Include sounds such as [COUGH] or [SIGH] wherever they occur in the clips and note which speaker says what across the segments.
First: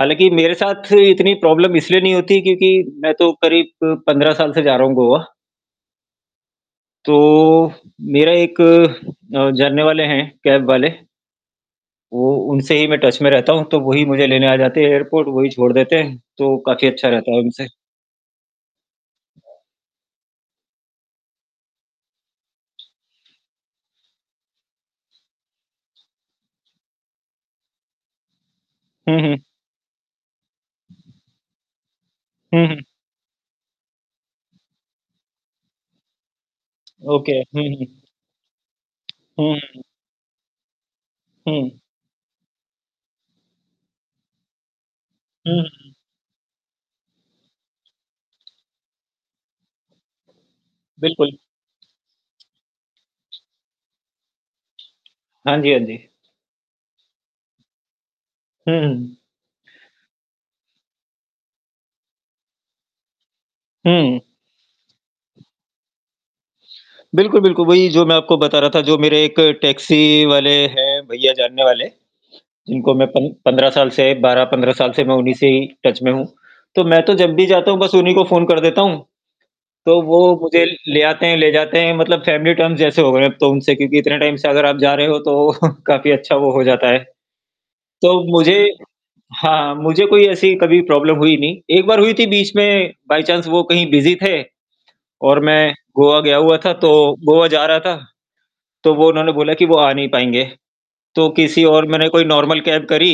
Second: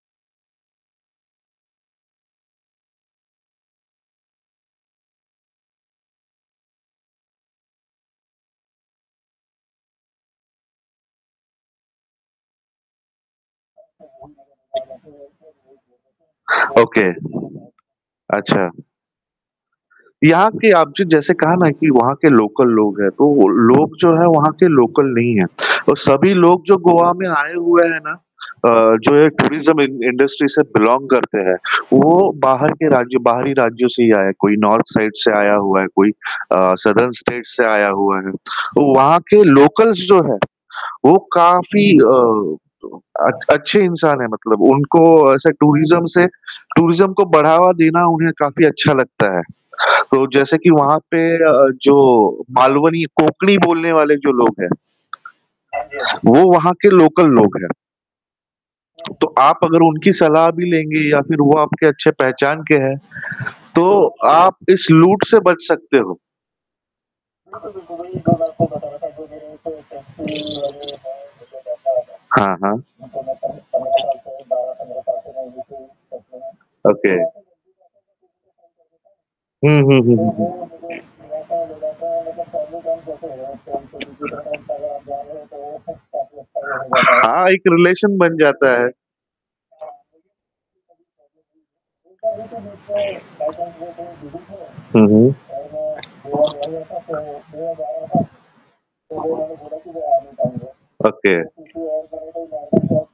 Speaker 1: हालाँकि, मेरे साथ इतनी प्रॉब्लम इसलिए नहीं होती क्योंकि मैं तो करीब 15 साल से जा रहा हूँ गोवा। तो मेरा एक अ, जानने वाले हैं कैब वाले। वो उनसे ही मैं टच में रहता हूँ, तो वही मुझे लेने आ जाते हैं एयरपोर्ट, वही छोड़ देते हैं, तो काफ़ी
Speaker 2: ओके।
Speaker 1: अच्छा रहता है उनसे।
Speaker 2: अच्छा। यहाँ के आपने जैसे कहा ना कि वहाँ के लोकल लोग हैं, तो लोग जो है वहाँ के लोकल नहीं है और सभी लोग जो गोवा में आए हुए हैं ना अ, जो
Speaker 1: हुँ,
Speaker 2: ये
Speaker 1: हुँ।
Speaker 2: टूरिज़्म इं इंडस्ट्री से बिलॉन्ग करते हैं, वो
Speaker 1: हुँ,
Speaker 2: बाहर
Speaker 1: हुँ।
Speaker 2: के राज्यों बाहरी राज्यों से ही आए हैं, कोई नॉर्थ साइड से आया हुआ है, कोई अ, सादर्न
Speaker 1: ओके।
Speaker 2: स्टेट
Speaker 1: हुँ,
Speaker 2: से
Speaker 1: हुँ।
Speaker 2: आया हुआ है। वहाँ के
Speaker 1: हुँ।
Speaker 2: लोकल्स जो हैं, वो
Speaker 1: हुँ।
Speaker 2: काफ़ी अ अ, अच्छे इंसान हैं, मतलब उनको ऐसे
Speaker 1: हुँ।
Speaker 2: टूरिज़्म से टूरिज़्म को बढ़ावा देना उन्हें काफ़ी अच्छा लगता है, तो जैसे कि वहाँ पे
Speaker 1: बिल्कुल।
Speaker 2: अ, जो मालवनी कोंकणी बोलने वाले जो लोग हैं,
Speaker 1: हाँ जी, हाँ जी।
Speaker 2: वो वहाँ के लोकल लोग हैं।
Speaker 1: हुँ, हुँ।
Speaker 2: तो आप अगर उनकी सलाह भी लेंगे या फ़िर वो आपके अच्छे पहचान के हैं, तो
Speaker 1: हुँ।
Speaker 2: आप इस लूट से बच सकते हो।
Speaker 1: बिल्कुल, बिल्कुल। वही जो मैं आपको बता रहा था जो मेरे एक टैक्सी वाले हैं भईया जानने वाले,
Speaker 2: हाँ, हाँ।
Speaker 1: जिनको मैं 15 साल से 12-15 साल से मैं उन्हीं से ही टच में हूँ, तो मैं
Speaker 2: ओके।
Speaker 1: तो जब भी जाता हूँ बस उन्हीं को फ़ोन कर देता हूँ,
Speaker 2: हुँ, हुँ,
Speaker 1: तो
Speaker 2: हुँ,
Speaker 1: वो
Speaker 2: हुँ।
Speaker 1: मुझे ले आते हैं, ले जाते हैं मतलब फैमिली टर्म्स जैसे हो गए अब तो उनसे क्योंकि इतने टाइम से अगर आप जा रहे हो तो [CHUCKLES] काफ़ी अच्छा वो हो जाता है।
Speaker 2: हाँ, एक रिलेशन
Speaker 1: तो
Speaker 2: बन
Speaker 1: मुझे
Speaker 2: जाता है।
Speaker 1: हाँ, मुझे कोई ऐसी कभी प्रॉब्लम हुई नहीं, एक बार हुई थी बीच में बाय चाँस वो कहीं बिज़ी थे
Speaker 2: हुँ, हुँ।
Speaker 1: और मैं गोवा गया हुआ था तो गोवा जा रहा था, तो वो उन्होंने बोला कि वो आ नहीं पाएँगे।, तो
Speaker 2: ओके।
Speaker 1: किसी और मैंने कोई नॉर्मल कैब करी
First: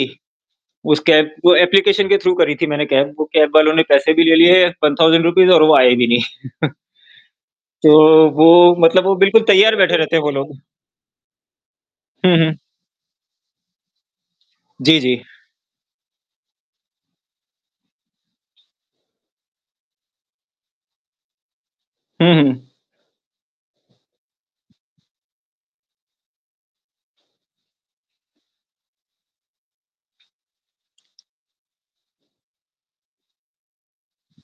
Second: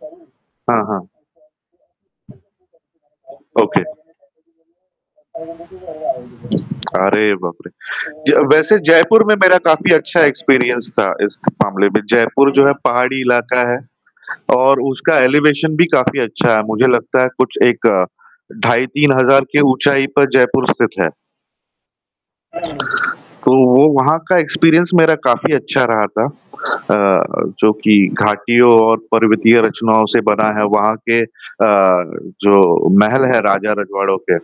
Speaker 2: हाँ,
Speaker 1: उस
Speaker 2: हाँ।
Speaker 1: कैब वो एप्लीकेशन के थ्रू करी थी मैंने कैब। वो कैब वालों
Speaker 2: ओके।
Speaker 1: ने पैसे भी ले लिए ₹1,000 और वो आए भी नहीं। [CHUCKLES]
Speaker 2: अरे बाप रे!
Speaker 1: तो
Speaker 2: ज
Speaker 1: वो
Speaker 2: वैसे
Speaker 1: मतलब वो
Speaker 2: जयपुर में
Speaker 1: बिल्कुल
Speaker 2: मेरा
Speaker 1: तैयार
Speaker 2: काफ़ी
Speaker 1: बैठे रहते
Speaker 2: अच्छा
Speaker 1: हैं वो लोग।
Speaker 2: एक्सपीरियंस था इस मामले में,
Speaker 1: हुँ,
Speaker 2: जयपुर
Speaker 1: हुँ।
Speaker 2: जो है पहाड़ी इलाका है और
Speaker 1: जी,
Speaker 2: उसका
Speaker 1: जी।
Speaker 2: एलिवेशन भी काफ़ी अच्छा है, मुझे लगता है कुछ एक ढाई 3,000 की ऊँचाई पर जयपुर स्थित है।
Speaker 1: हुँ, हुँ।
Speaker 2: तो वो वहाँ का एक्सपीरियंस मेरा काफ़ी अच्छा रहा था अ, जो कि घाटियों और पर्वतीय रचनाओं से बना है, वहाँ के अ, जो महल हैं राजा रजवाड़ों के,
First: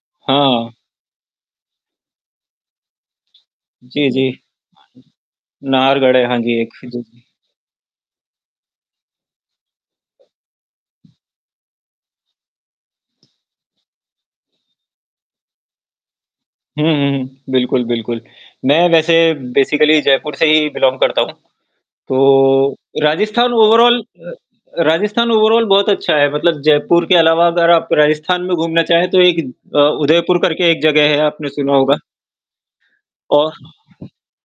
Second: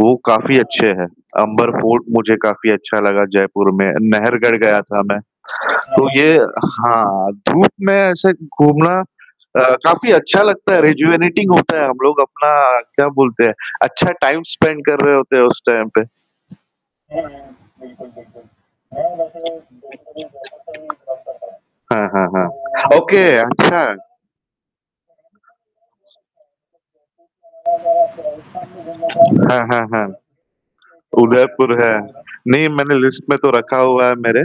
Speaker 2: वो काफ़ी
Speaker 1: हाँ।
Speaker 2: अच्छे हैं, अंबर फोर्ट मुझे काफ़ी अच्छा लगा जयपुर में,
Speaker 1: जी, जी।
Speaker 2: नहरगढ़ गया था मैं, तो
Speaker 1: नारगढ़ है
Speaker 2: ये
Speaker 1: हाँ जी, एक। जी, जी।
Speaker 2: हाँ, धूप में ऐसे घूमना अ, काफ़ी अच्छा लगता है रेजुवेटिंग होता है, हम लोग अपना क्या बोलते हैं अच्छा टाइम स्पेंड कर रहे होते हैं उस टाइम पे।
Speaker 1: हुँ, हुँ। बिल्कुल, बिल्कुल। मैं वैसे बेसिकली जयपुर से ही बिलॉन्ग करता हूँ,
Speaker 2: हाँ, हाँ,
Speaker 1: तो
Speaker 2: हाँ। ओके
Speaker 1: राजस्थान
Speaker 2: अच्छा।
Speaker 1: ओवरऑल अ, राजस्थान ओवरऑल बहुत अच्छा है, मतलब जयपुर के अलावा अगर आप राजस्थान में घूमना चाहें तो एक
Speaker 2: हाँ,
Speaker 1: अ,
Speaker 2: हाँ, हाँ।
Speaker 1: उदयपुर करके एक जगह है आपने सुना
Speaker 2: उदयपुर है।
Speaker 1: होगा।
Speaker 2: नहीं, मैंने लिस्ट में तो रखा
Speaker 1: और?
Speaker 2: हुआ हैं मेरे।